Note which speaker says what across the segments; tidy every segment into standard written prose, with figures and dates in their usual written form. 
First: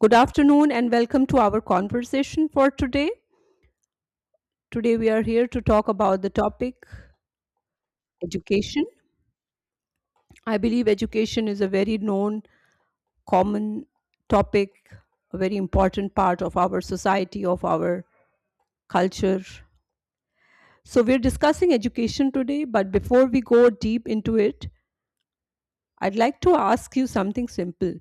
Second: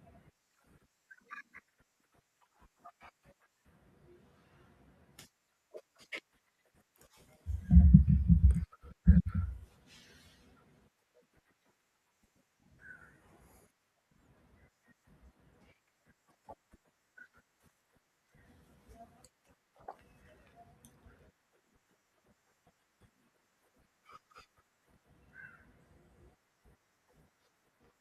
Speaker 1: Good afternoon and welcome to our conversation for today. Today we are here to talk about the topic education. I believe education is a very known, common topic, a very important part of our society, of our culture. So we're discussing education today, but before we go deep into it, I'd like to ask you something simple.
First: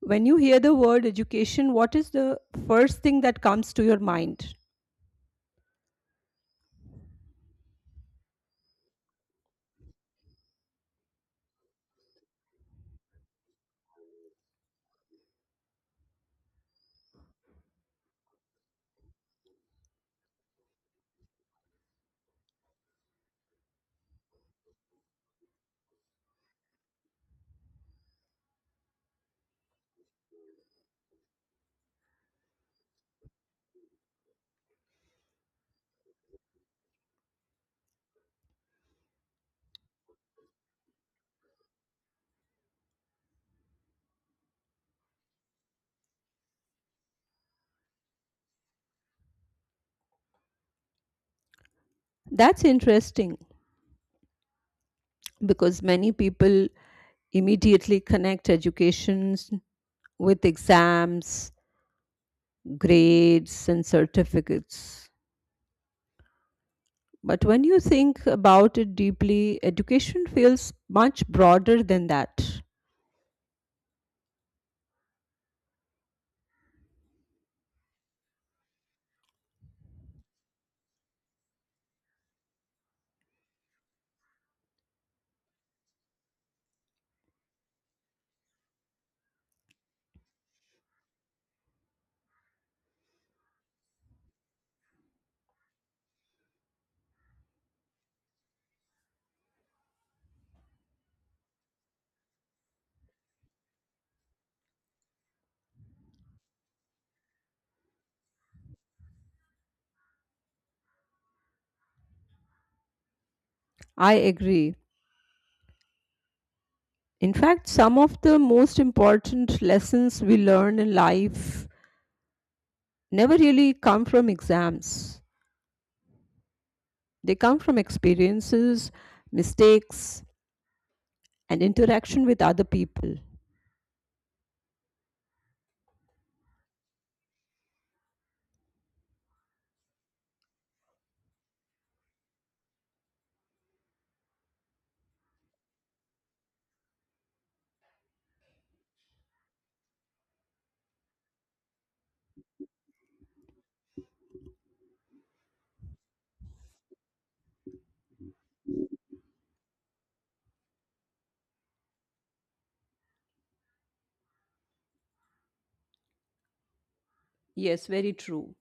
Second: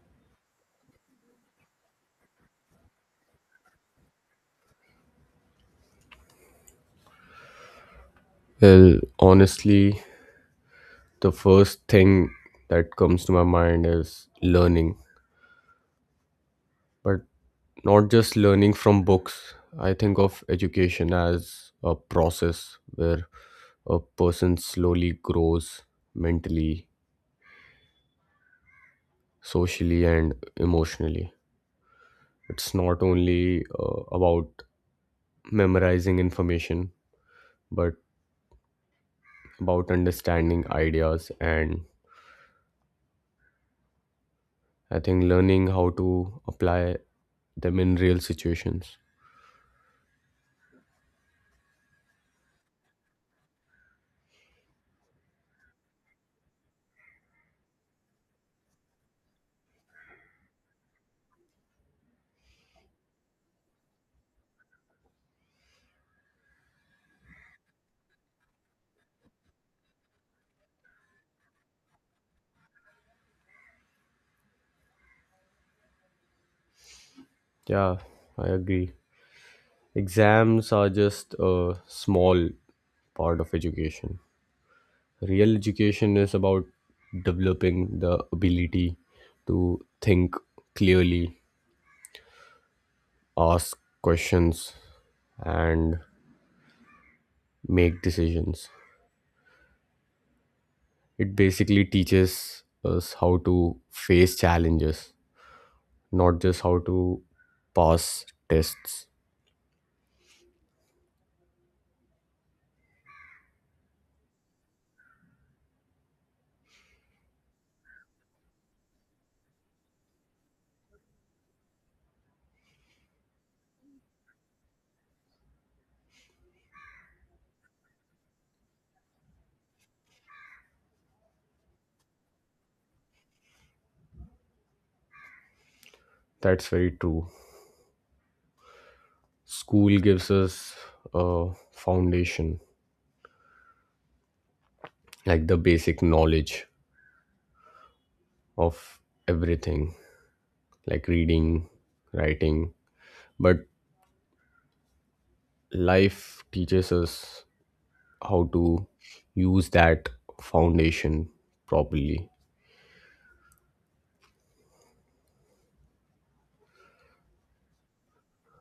Speaker 1: When you hear the word education, what is the first thing that comes to your mind?
Speaker 2: Well, honestly, the first thing that comes to my mind is learning, but not just learning from books. I think of education as a process where a person slowly grows mentally, socially, and emotionally. It's not only about memorizing information, but about understanding ideas. And I think learning how to apply them in real situations.
Speaker 1: That's interesting because many people immediately connect educations with exams, grades, and certificates. But when you think about it deeply, education feels much broader than that.
Speaker 2: Yeah, I agree. Exams are just a small part of education. Real education is about developing the ability to think clearly, ask questions, and make decisions. It basically teaches us how to face challenges, not just how to pass tests.
Speaker 1: I agree. In fact, some of the most important lessons we learn in life never really come from exams. They come from experiences, mistakes, and interaction with other people.
Speaker 2: That's very true. School gives us a foundation, like the basic knowledge of everything, like reading, writing, but life teaches us how to use that foundation properly.
Speaker 1: Yes, very true.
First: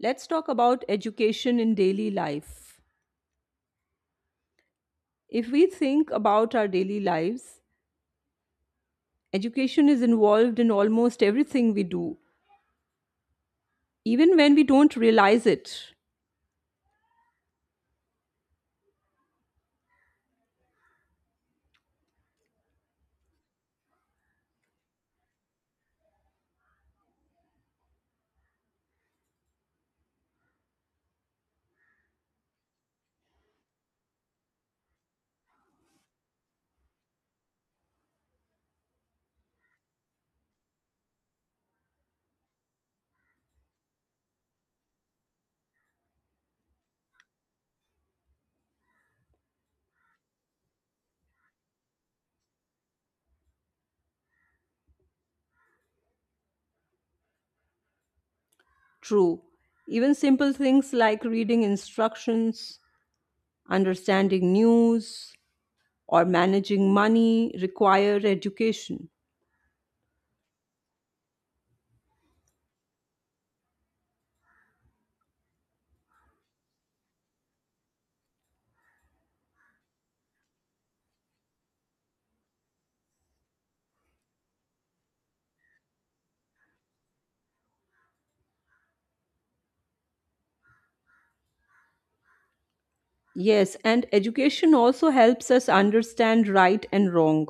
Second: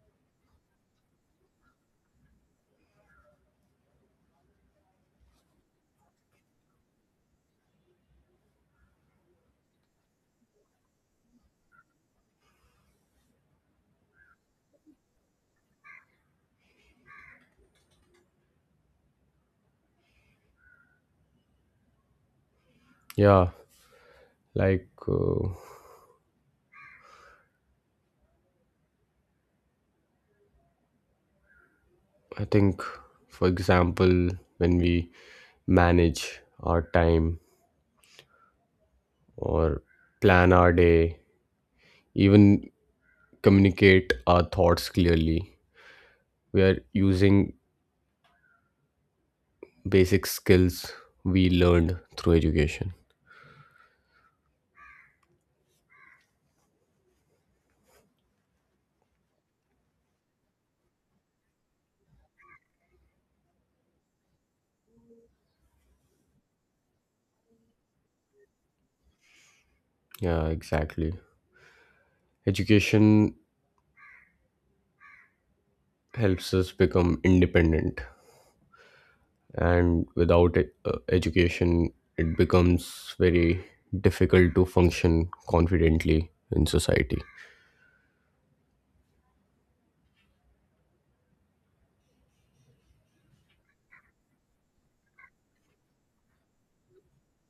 Speaker 1: Let's talk about education in daily life. If we think about our daily lives, education is involved in almost everything we do, even when we don't realize it.
Speaker 2: Yeah, like I think, for example, when we manage our time or plan our day, even communicate our thoughts clearly, we are using basic skills we learned through education.
Speaker 1: True. Even simple things like reading instructions, understanding news, or managing money require education.
Speaker 2: Yeah, exactly. Education helps us become independent, and without education, it becomes very difficult to function confidently in society.
Speaker 1: Yes, and education also helps us understand right and wrong.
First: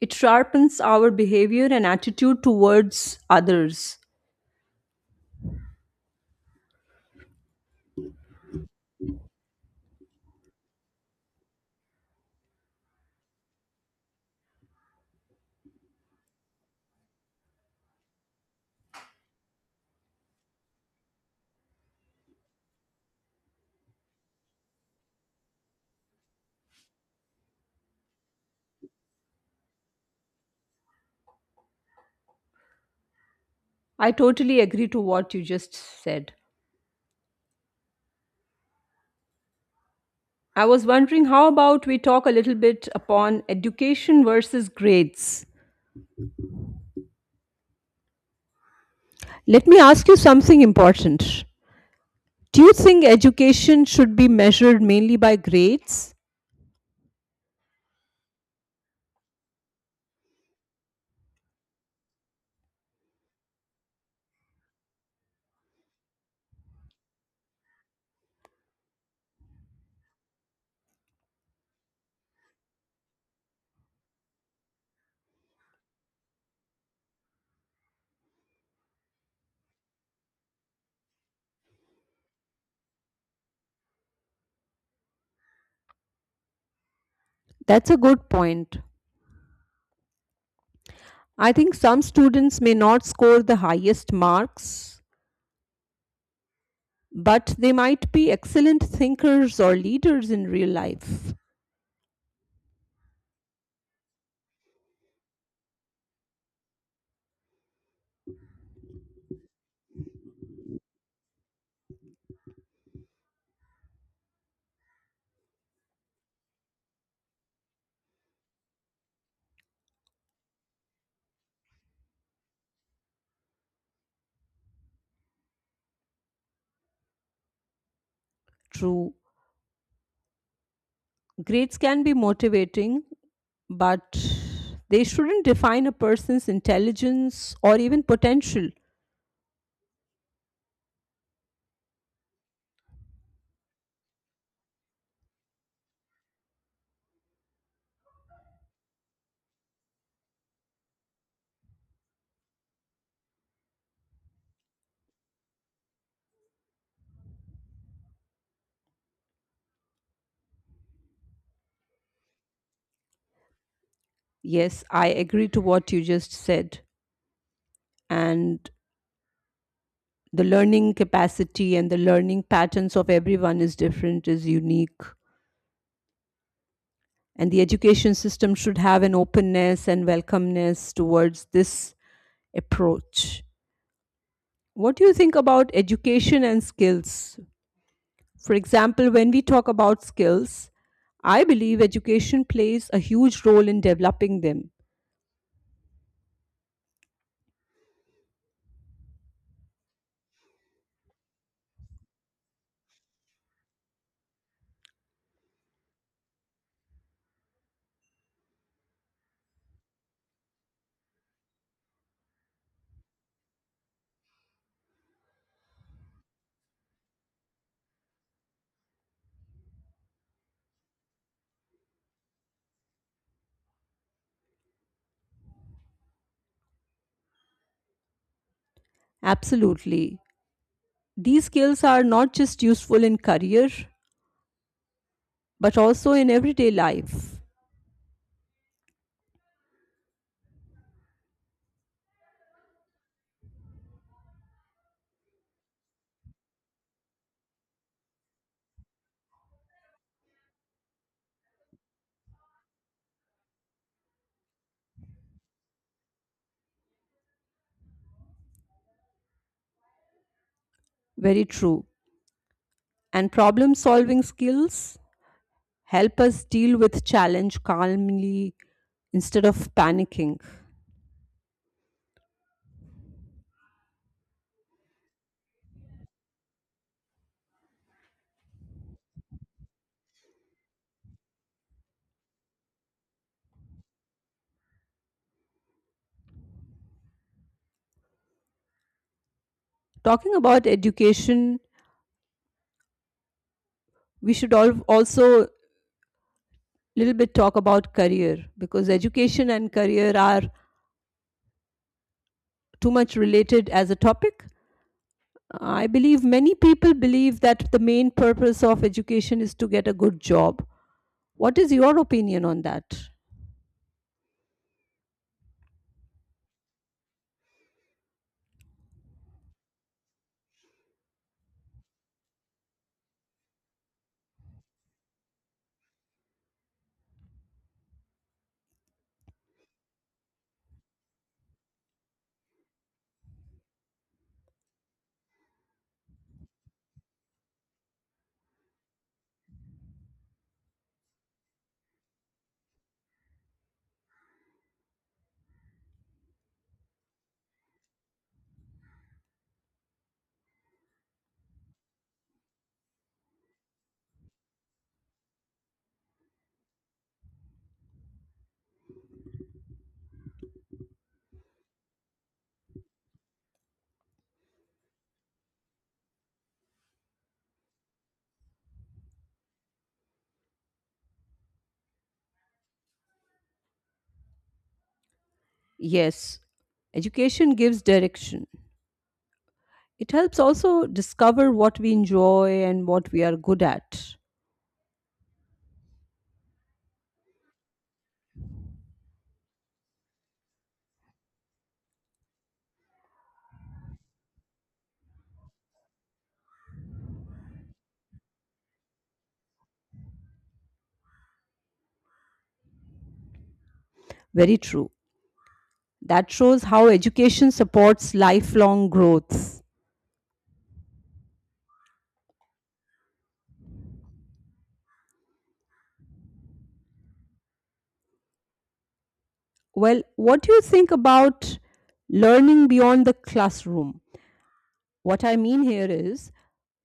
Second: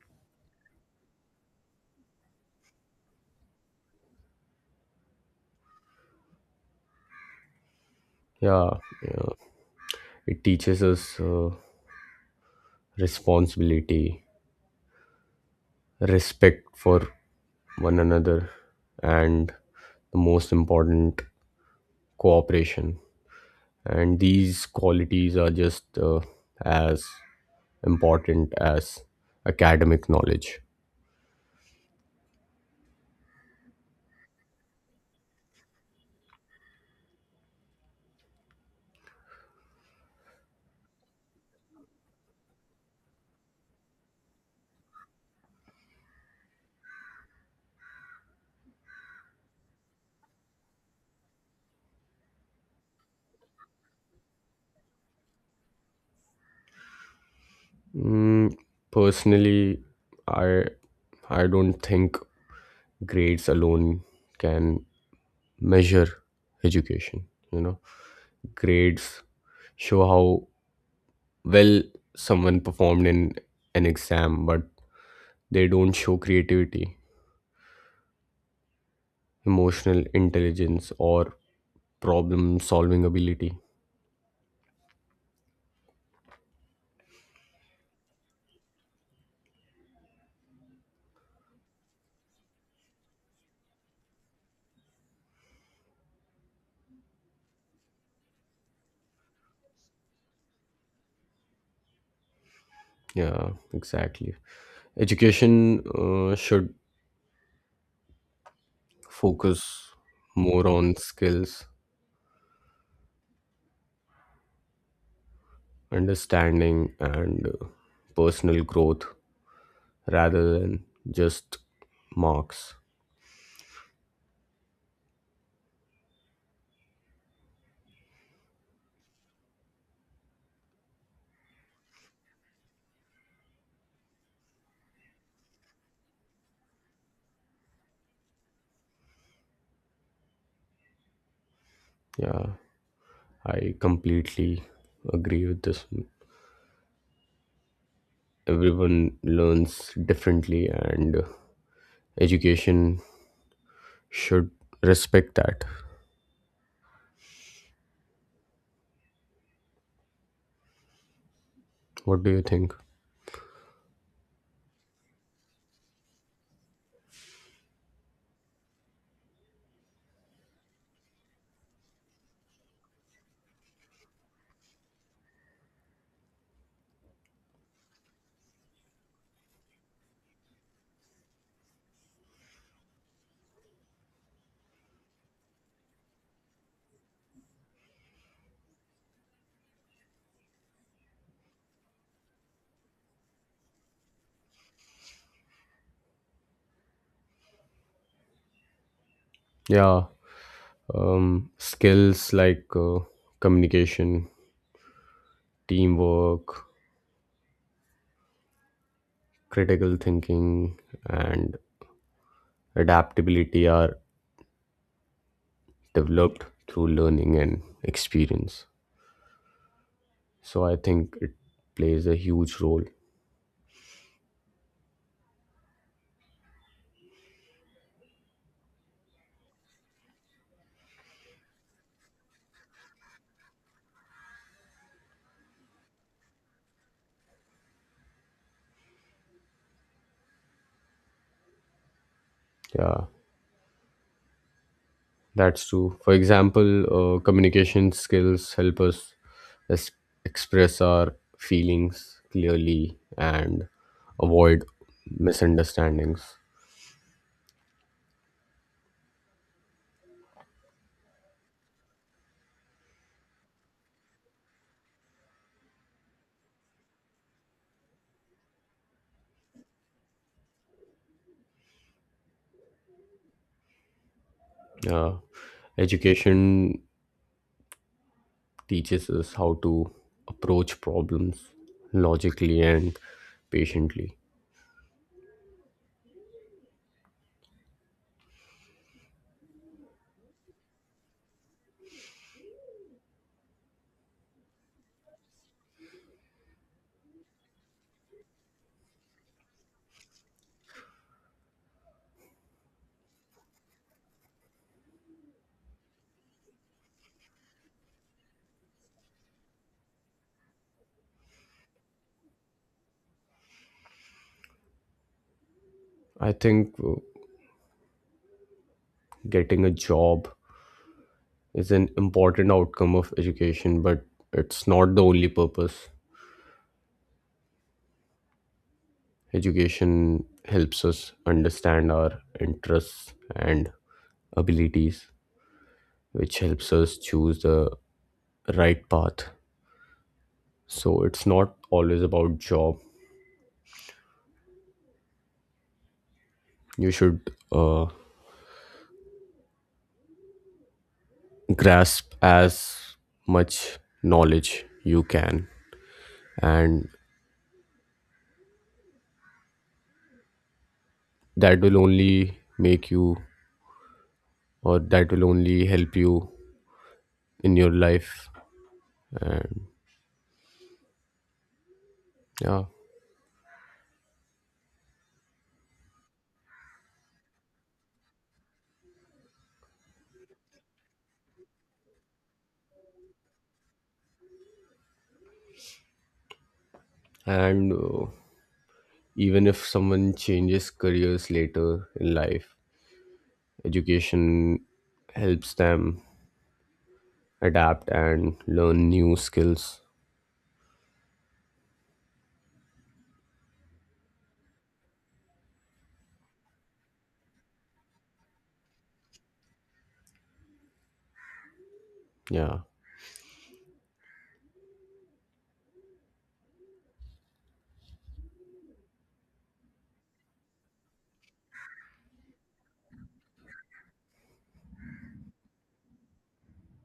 Speaker 1: It sharpens our behavior and attitude towards others.
Speaker 2: Yeah, yeah, it teaches us responsibility, respect for one another, and the most important, cooperation. And these qualities are just as important as academic knowledge.
Speaker 1: I totally agree to what you just said. I was wondering how about we talk a little bit upon education versus grades. Let me ask you something important. Do you think education should be measured mainly by grades?
Speaker 2: Mm, personally, I I don't think grades alone can measure education. You know, grades show how well someone performed in an exam, but they don't show creativity, emotional intelligence, or problem solving ability.
Speaker 1: That's a good point. I think some students may not score the highest marks, but they might be excellent thinkers or leaders in real life.
Speaker 2: Yeah, exactly. Education should focus more on skills, understanding, and personal growth rather than just marks.
Speaker 1: True, grades can be motivating, but they shouldn't define a person's intelligence or even potential.
Speaker 2: Yeah, I completely agree with this. Everyone learns differently, and education should respect that. What do you think?
Speaker 1: Yes, I agree to what you just said. And the learning capacity and the learning patterns of everyone is different, is unique. And the education system should have an openness and welcomeness towards this approach. What do you think about education and skills? For example, when we talk about skills, I believe education plays a huge role in developing them.
Speaker 2: Yeah, skills like communication, teamwork, critical thinking, and adaptability are developed through learning and experience. So I think it plays a huge role.
Speaker 1: Absolutely. These skills are not just useful in career, but also in everyday life.
Speaker 2: Yeah, that's true. For example, communication skills help us es- express our feelings clearly and avoid misunderstandings.
Speaker 1: Very true. And problem solving skills help us deal with challenge calmly instead of panicking.
Speaker 2: Yeah, education teaches us how to approach problems logically and patiently.
Speaker 1: Talking about education, we should also little bit talk about career because education and career are too much related as a topic. I believe many people believe that the main purpose of education is to get a good job. What is your opinion on that?
Speaker 2: I think getting a job is an important outcome of education, but it's not the only purpose. Education helps us understand our interests and abilities, which helps us choose the right path. So it's not always about job. You should grasp as much knowledge you can, and that will only make you, or that will only help you in your life. And yeah,
Speaker 1: Yes, education gives direction. It helps also discover what we enjoy and what we are good at.
Speaker 2: and even if someone changes careers later in life, education helps them adapt and learn new skills.
Speaker 1: Very true. That shows how education supports lifelong growth.
Speaker 2: Yeah.
Speaker 1: Well, what do you think about learning beyond the classroom? What I mean here is,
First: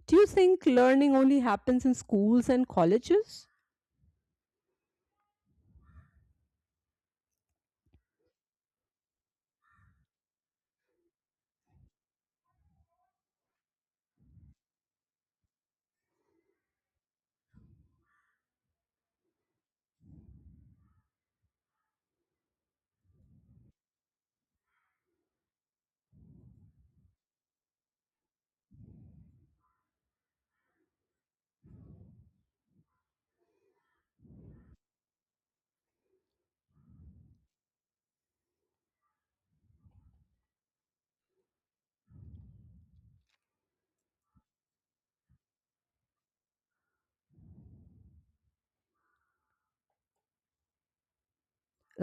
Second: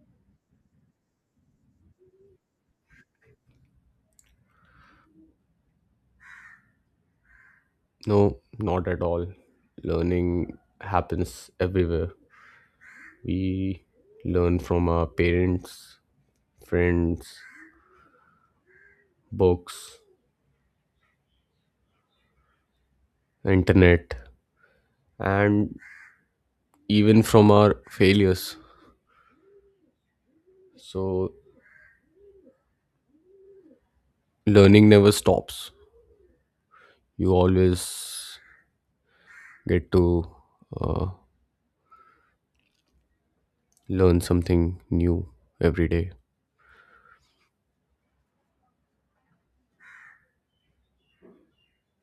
Speaker 1: do you think learning only happens in schools and colleges?
Speaker 2: No, not at all. Learning happens everywhere. We learn from our parents, friends, books, internet, and even from our failures. So, learning never stops. You always get to uh, learn something new every day.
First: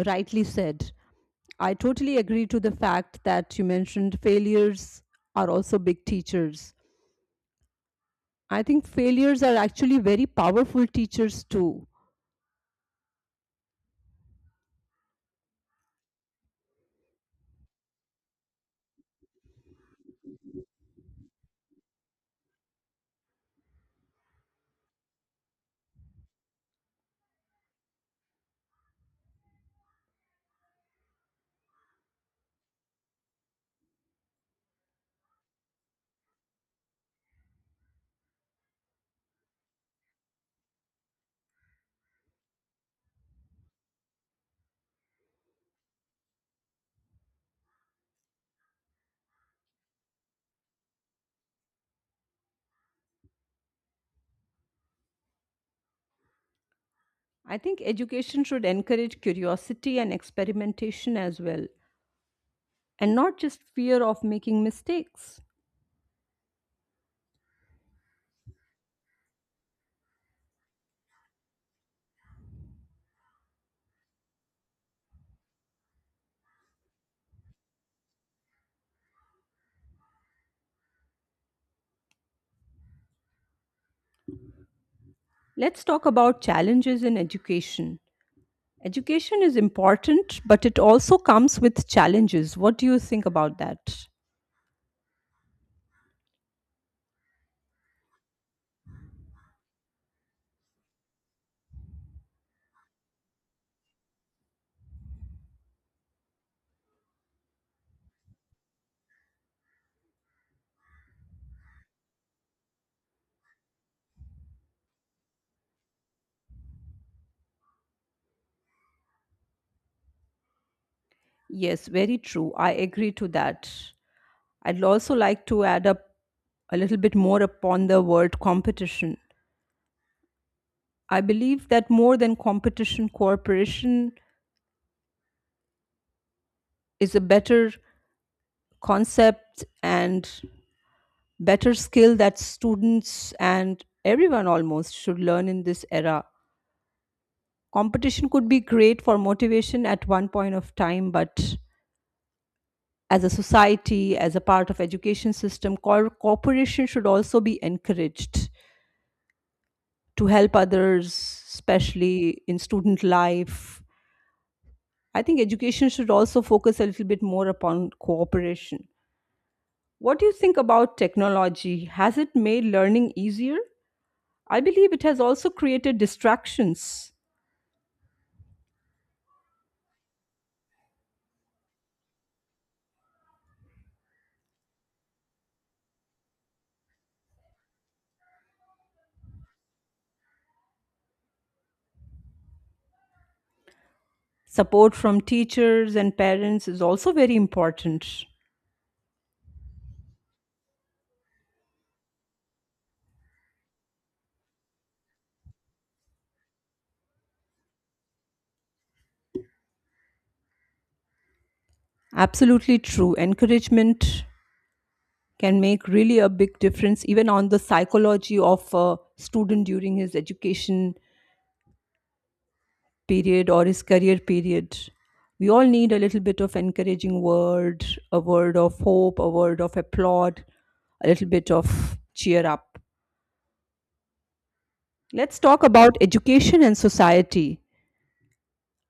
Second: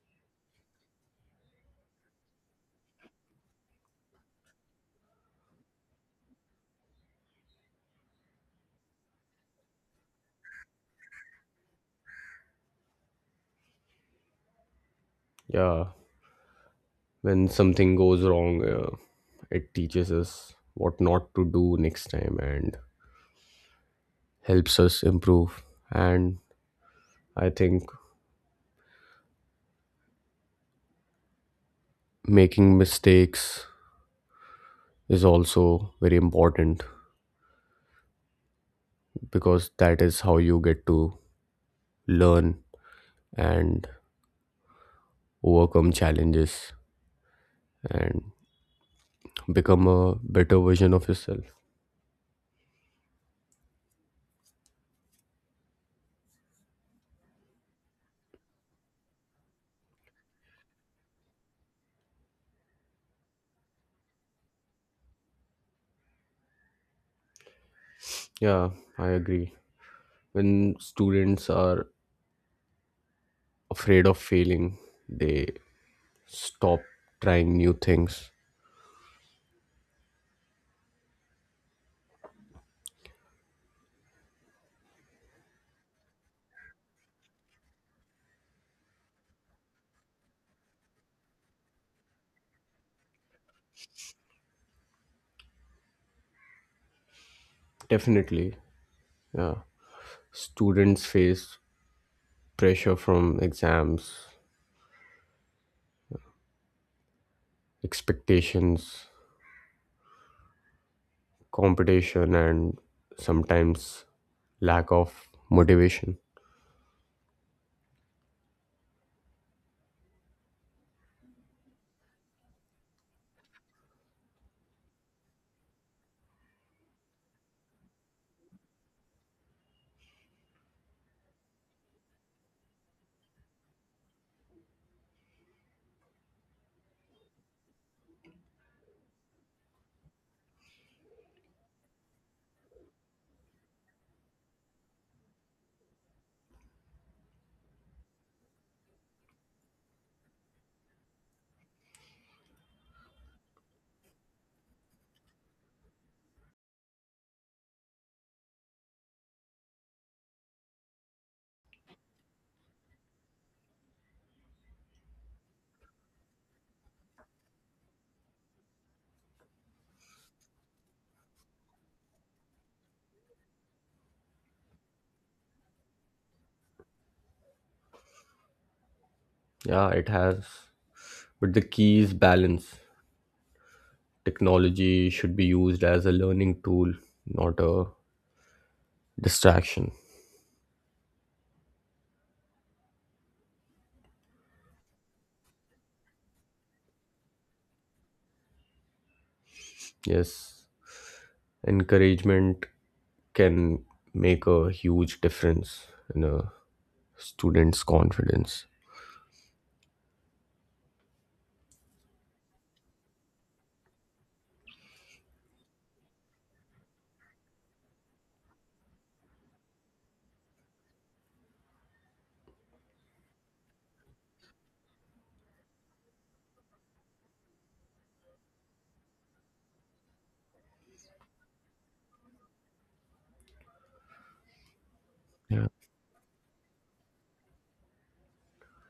Speaker 1: Rightly said. I totally agree to the fact that you mentioned failures are also big teachers. I think failures are actually very powerful teachers too.
Speaker 2: Yeah. When something goes wrong, it teaches us what not to do next time and helps us improve. And I think making mistakes is also very important, because that is how you get to learn and overcome challenges and become a better version of yourself.
Speaker 1: I think education should encourage curiosity and experimentation as well, and not just fear of making mistakes.
Speaker 2: Yeah, I agree. When students are afraid of failing, they stop trying new things.
Speaker 1: Let's talk about challenges in education. Education is important, but it also comes with challenges. What do you think about that?
Speaker 2: Definitely. Students face pressure from exams, expectations, competition, and sometimes lack of motivation.
Speaker 1: Yes, very true. I agree to that. I'd also like to add up a little bit more upon the word competition. I believe that more than competition, cooperation is a better concept and better skill that students and everyone almost should learn in this era. Competition could be great for motivation at one point of time, but as a society, as a part of education system, cooperation should also be encouraged to help others, especially in student life. I think education should also focus a little bit more upon cooperation. What do you think about technology? Has it made learning easier? I believe it has also created distractions.
Speaker 2: Yeah, it has. But the key is balance. Technology should be used as a learning tool, not a distraction.
Speaker 1: Support from teachers and parents is also very important.
Speaker 2: Yes, encouragement can make a huge difference in a student's confidence.
Speaker 1: Absolutely true. Encouragement can make really a big difference, even on the psychology of a student during his education period or his career period. We all need a little bit of encouraging word, a word of hope, a word of applaud, a little bit of cheer up. Let's talk
Speaker 2: Yeah.
Speaker 1: about education and society.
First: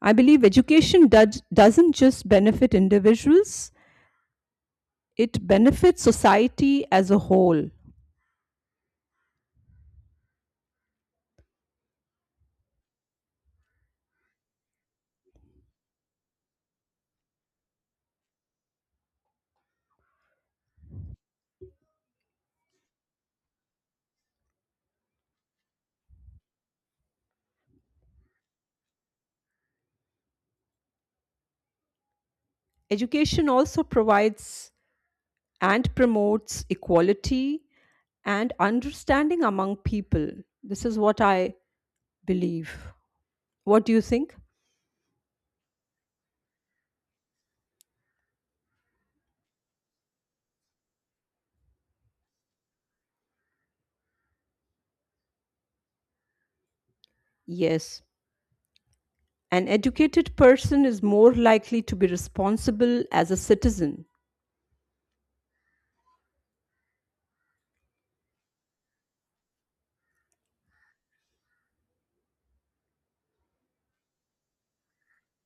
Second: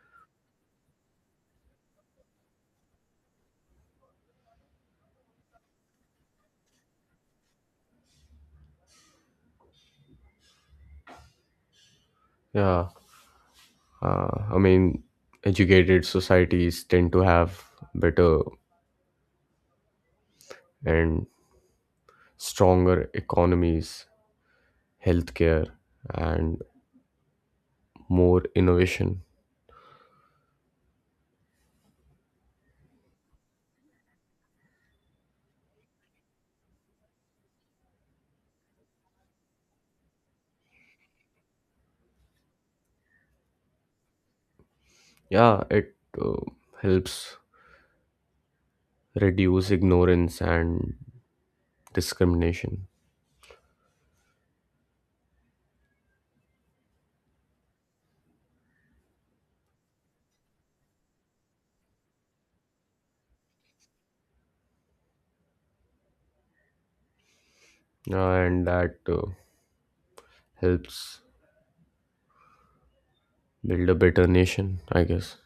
Speaker 1: I believe doesn't just benefit individuals, it benefits society as a whole.
Speaker 2: Yeah, I mean, educated societies tend to have better and stronger economies, healthcare, and more innovation.
Speaker 1: Education also provides and promotes equality and understanding among people. This is what I believe. What do you think?
Speaker 2: Yeah, it uh, helps reduce ignorance and discrimination.
Speaker 1: Yes, an educated person is more likely to be responsible as a citizen.
Speaker 2: And that helps build a better nation, I guess.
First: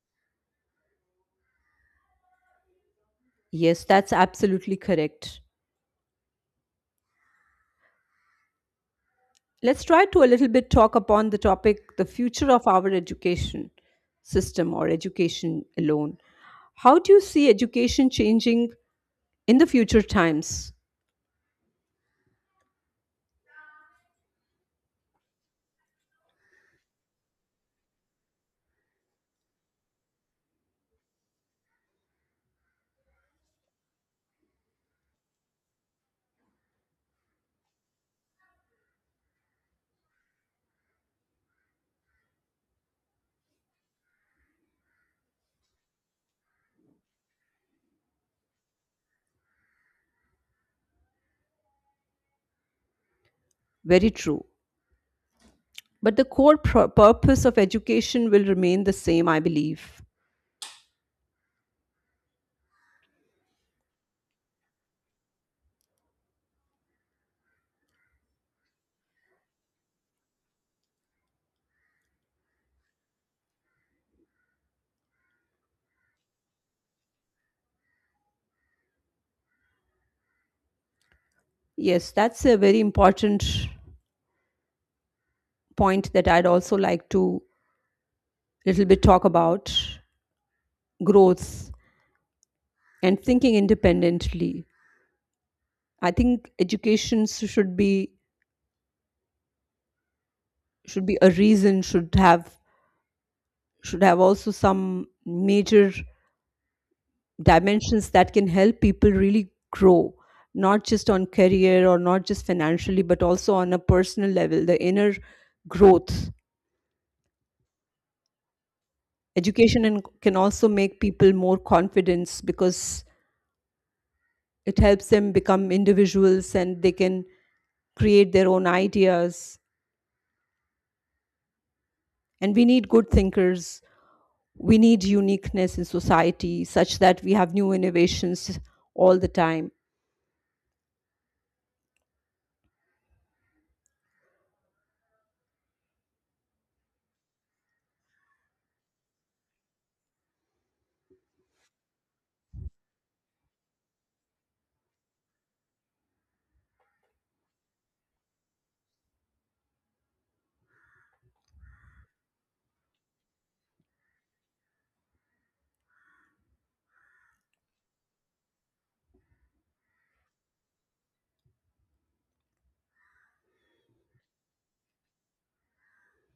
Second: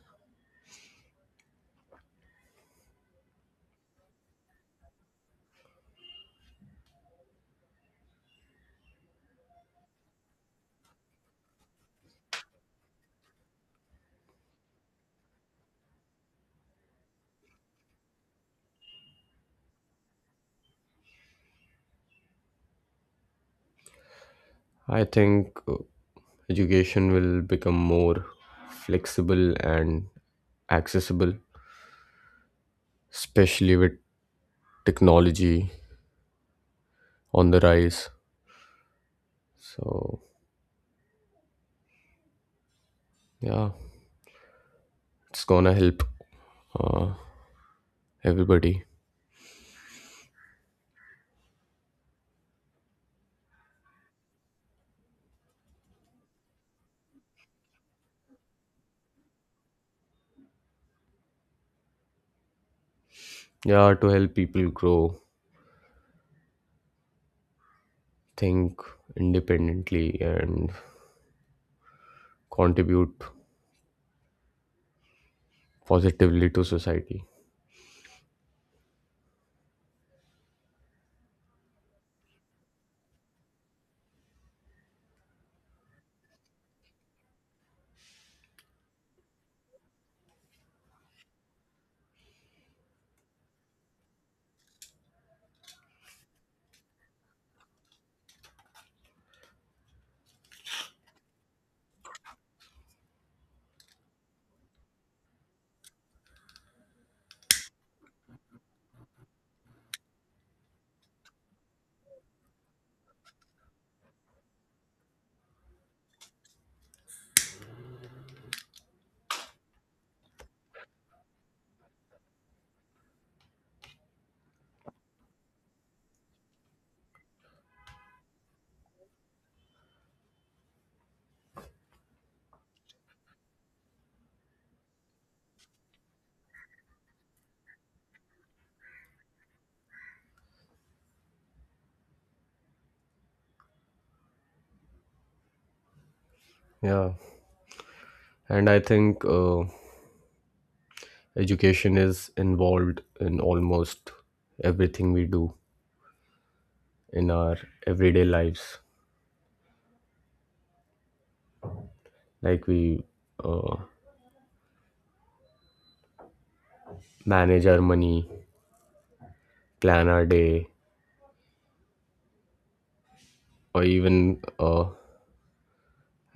Speaker 1: Yes, that's absolutely correct. Let's try to a little bit talk upon the topic the future of our education system or education alone. How do you see education changing in the future times?
Speaker 2: I think education will become more flexible and accessible, especially with technology on the rise. So yeah, it's gonna help uh, everybody.
Speaker 1: Very true. But the core purpose of education will remain the same, I believe.
Speaker 2: Yeah, to help people grow, think independently, and contribute positively to society.
Speaker 1: Yes, that's a very important point that I'd also like to little bit talk about growth and thinking independently. I think education s- should be a reason should have also some major dimensions that can help people really grow, not just on career or not just financially, but also on a personal level, the inner growth. Education and can also make people more confidence because it helps them become individuals and they can create their own ideas. And we need good thinkers. We need uniqueness in society such that we have new innovations all the time.
Speaker 2: Yeah, and I think education is involved in almost everything we do in our everyday lives. Like we uh, manage our money, plan our day, or even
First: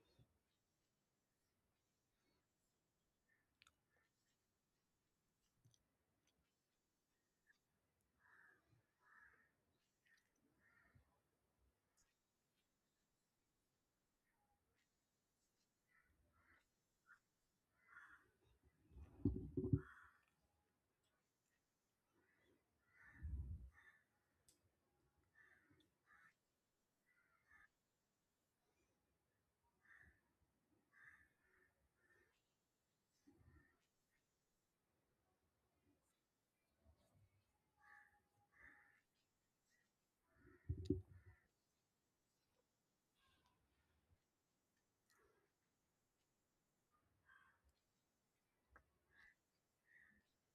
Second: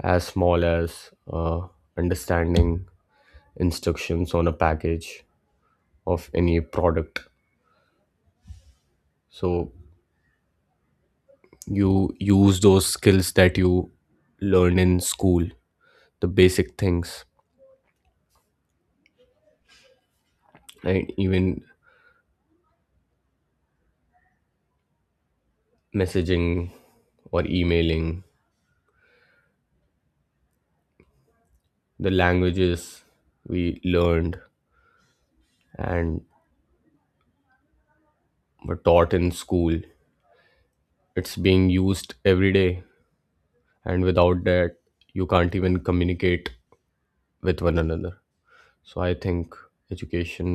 Speaker 2: as small as understanding instructions on a package of any product. So you use those skills that you learn in school, the basic things, and even messaging or emailing, the languages we learned and were taught in school, it's being used every day. And without that, you can't even communicate with one another. So I think education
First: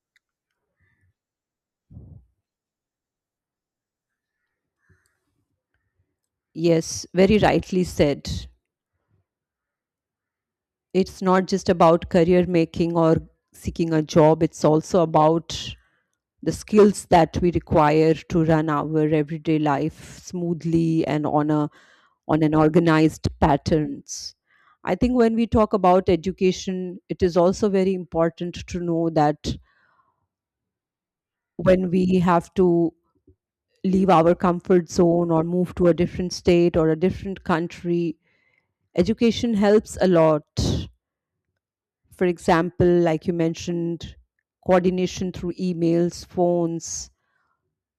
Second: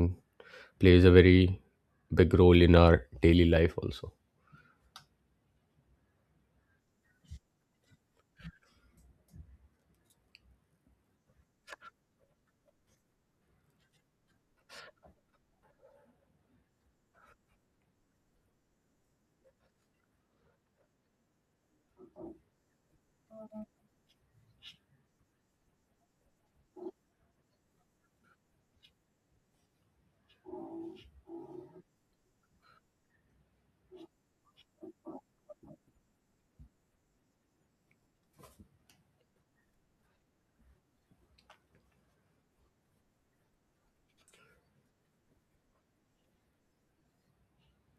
Speaker 2: plays a very big role in our daily life also.
Speaker 1: Yes, very rightly said. It's not just about career making or seeking a job, it's also about the skills that we require to run our everyday life smoothly and on a on an organized patterns. I think when we talk about education, it is also very important to know that when we have to leave our comfort zone or move to a different state or a different country. Education helps a lot. For example, like you mentioned, coordination through emails, phones,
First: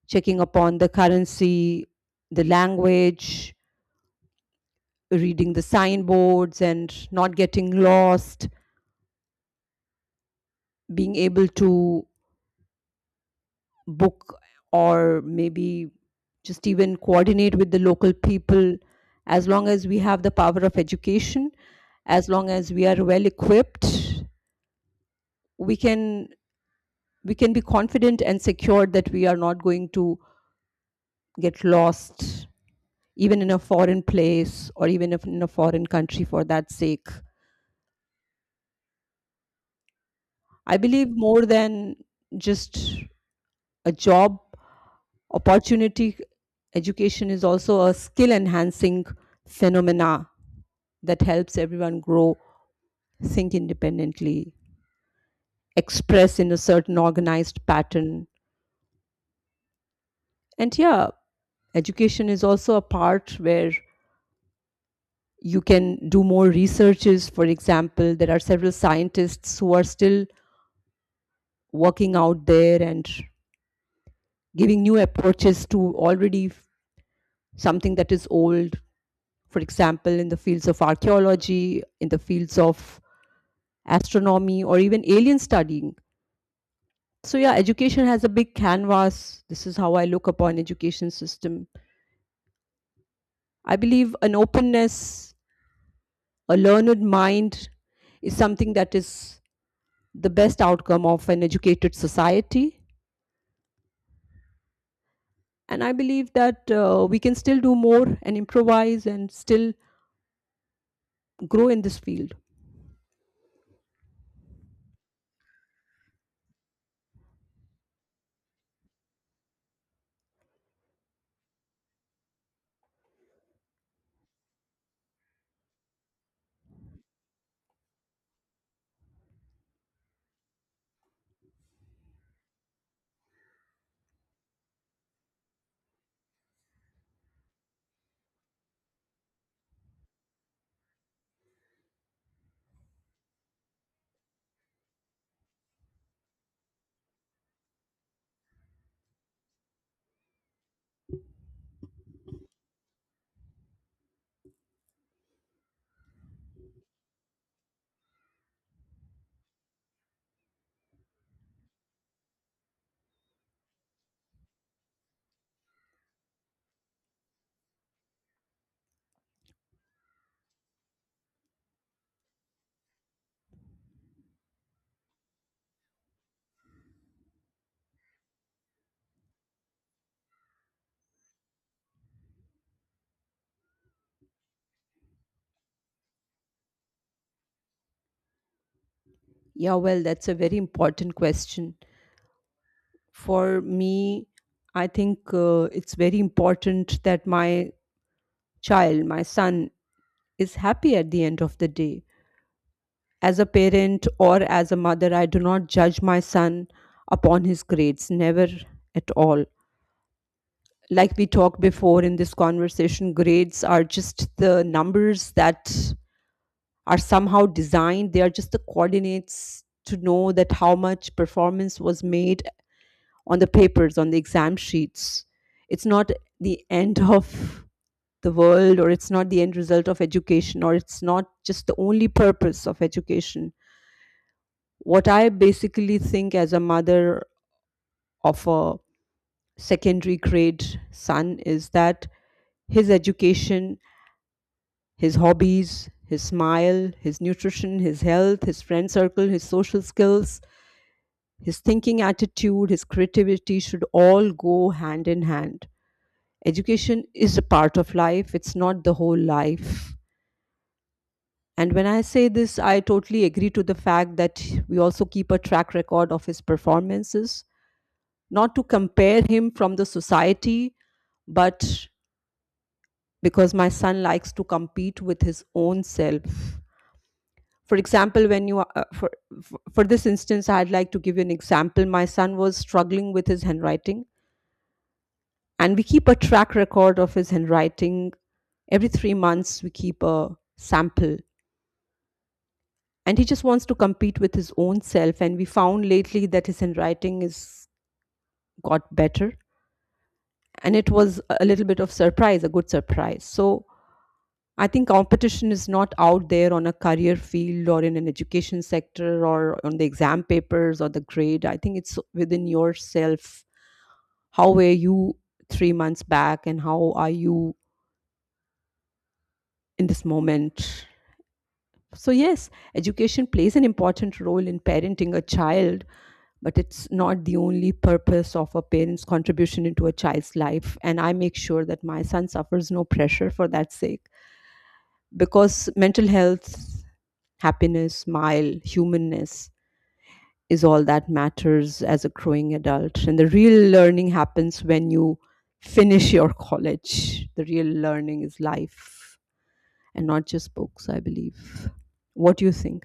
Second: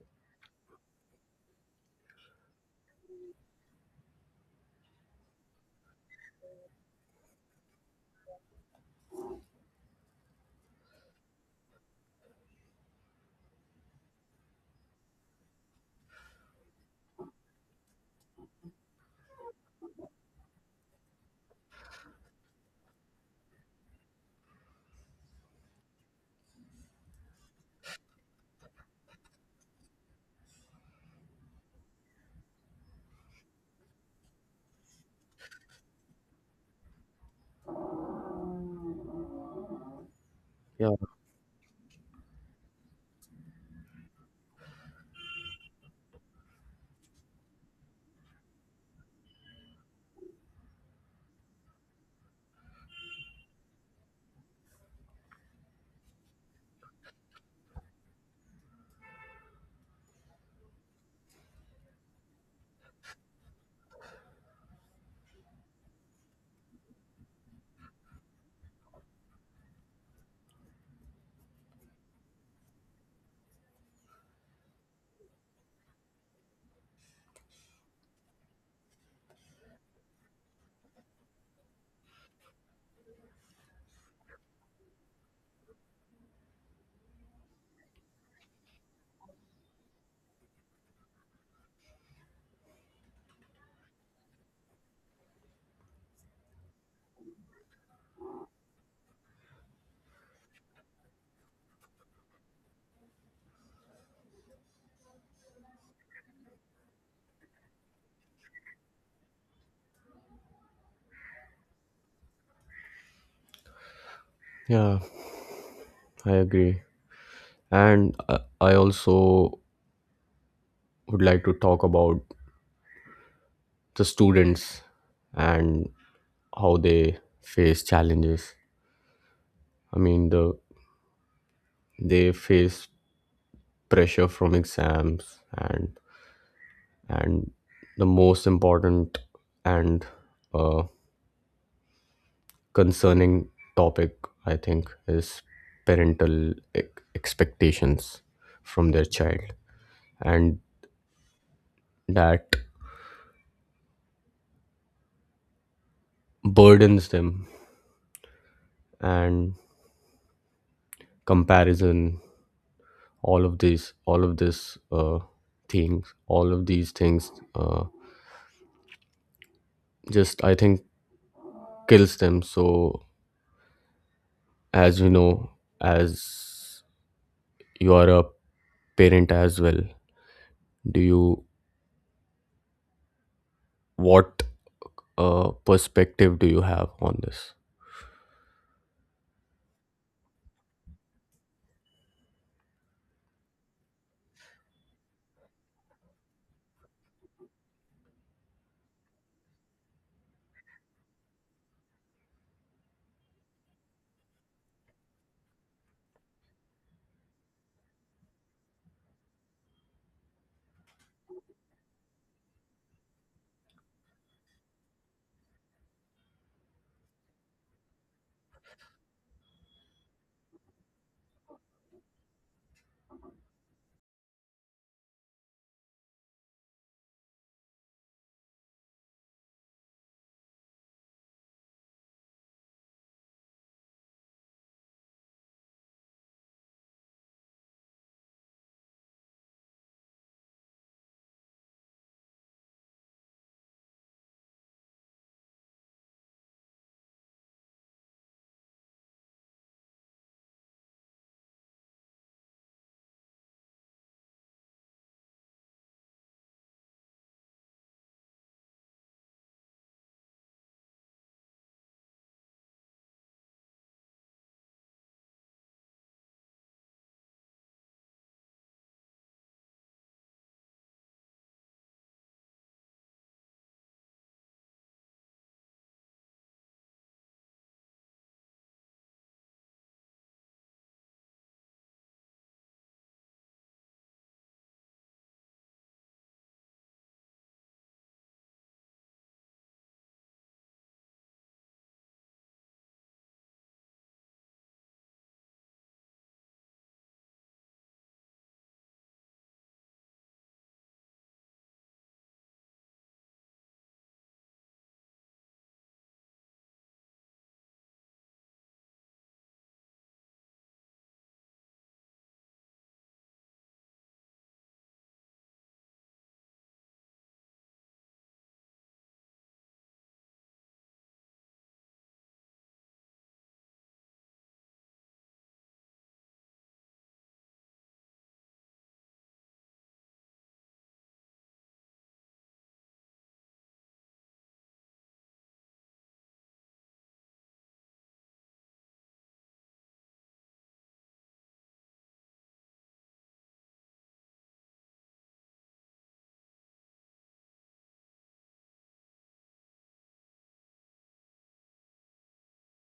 Speaker 1: checking upon the currency, the language, reading the signboards and not getting lost, being able to book or maybe just even coordinate with the local people. As long as we have the power of education, as long as we are well equipped, we can be confident and secure that we are not going to get lost even in a foreign place or even if in a foreign country for that sake. I
Speaker 2: Yeah,
Speaker 1: believe more than just a job opportunity, education is also a skill enhancing phenomena that helps everyone grow, think independently, express in a certain organized pattern. And yeah, education is also a part where you can do more researches. For example, there are several scientists who are still working out there and giving new approaches to already something that is old. For example, in the fields of archaeology, in the fields of astronomy, or even alien studying. So yeah, education has a big canvas. This is how I look upon education system. I believe an openness, a learned mind is something that is the best outcome of an educated society. And I believe that we can still do more and improvise and still grow in this field.
Speaker 2: yeah, I agree. And I also would like to talk about the students and how they face challenges. I mean, they face pressure from exams, and and the most important and uh, concerning topic, I think, is parental e- expectations from their child, and that burdens them, and comparison, all of these all of this things all of these things just, I think, kills them. So as you know, as you are a parent as well, do you, what perspective do you have on this?
Speaker 1: Yeah, well, that's a very important question. For me, I think it's very important that my child, my son, is happy at the end of the day. As a parent or as a mother, I do not judge my son upon his grades, never at all. Like we talked before in this conversation, grades are just the numbers that are somehow designed, they are just the coordinates to know that how much performance was made on the papers, on the exam sheets. It's not the end of the world or it's not the end result of education or it's not just the only purpose of education. What I basically think as a mother of a secondary grade son is that his education, his hobbies, his smile, his nutrition, his health, his friend circle, his social skills, his thinking attitude, his creativity should all go hand in hand. Education is a part of life, it's not the whole life. And when I say this, I totally agree to the fact that we also keep a track record of his performances, not to compare him from the society, but because my son likes to compete with his own self. For example, when you for this instance, I'd like to give you an example. My son was struggling with his handwriting, and we keep a track record of his handwriting. Every 3 months, we keep a sample, and he just wants to compete with his own self. And we found lately that his handwriting is got better, and it was a little bit of surprise, a good surprise. So I think competition is not out there on a career field or in an education sector or on the exam papers or the grade. I think it's within yourself. How were you 3 months back and how are you in this moment? So, yes, education plays an important role in parenting a child, but it's not the only purpose of a parent's contribution into a child's life. And I make sure that my son suffers no pressure for that sake. Because mental health, happiness, smile, humanness is all that matters as a growing adult. And the real learning happens when you finish your college. The real learning is life and not just books, I believe. What do you think?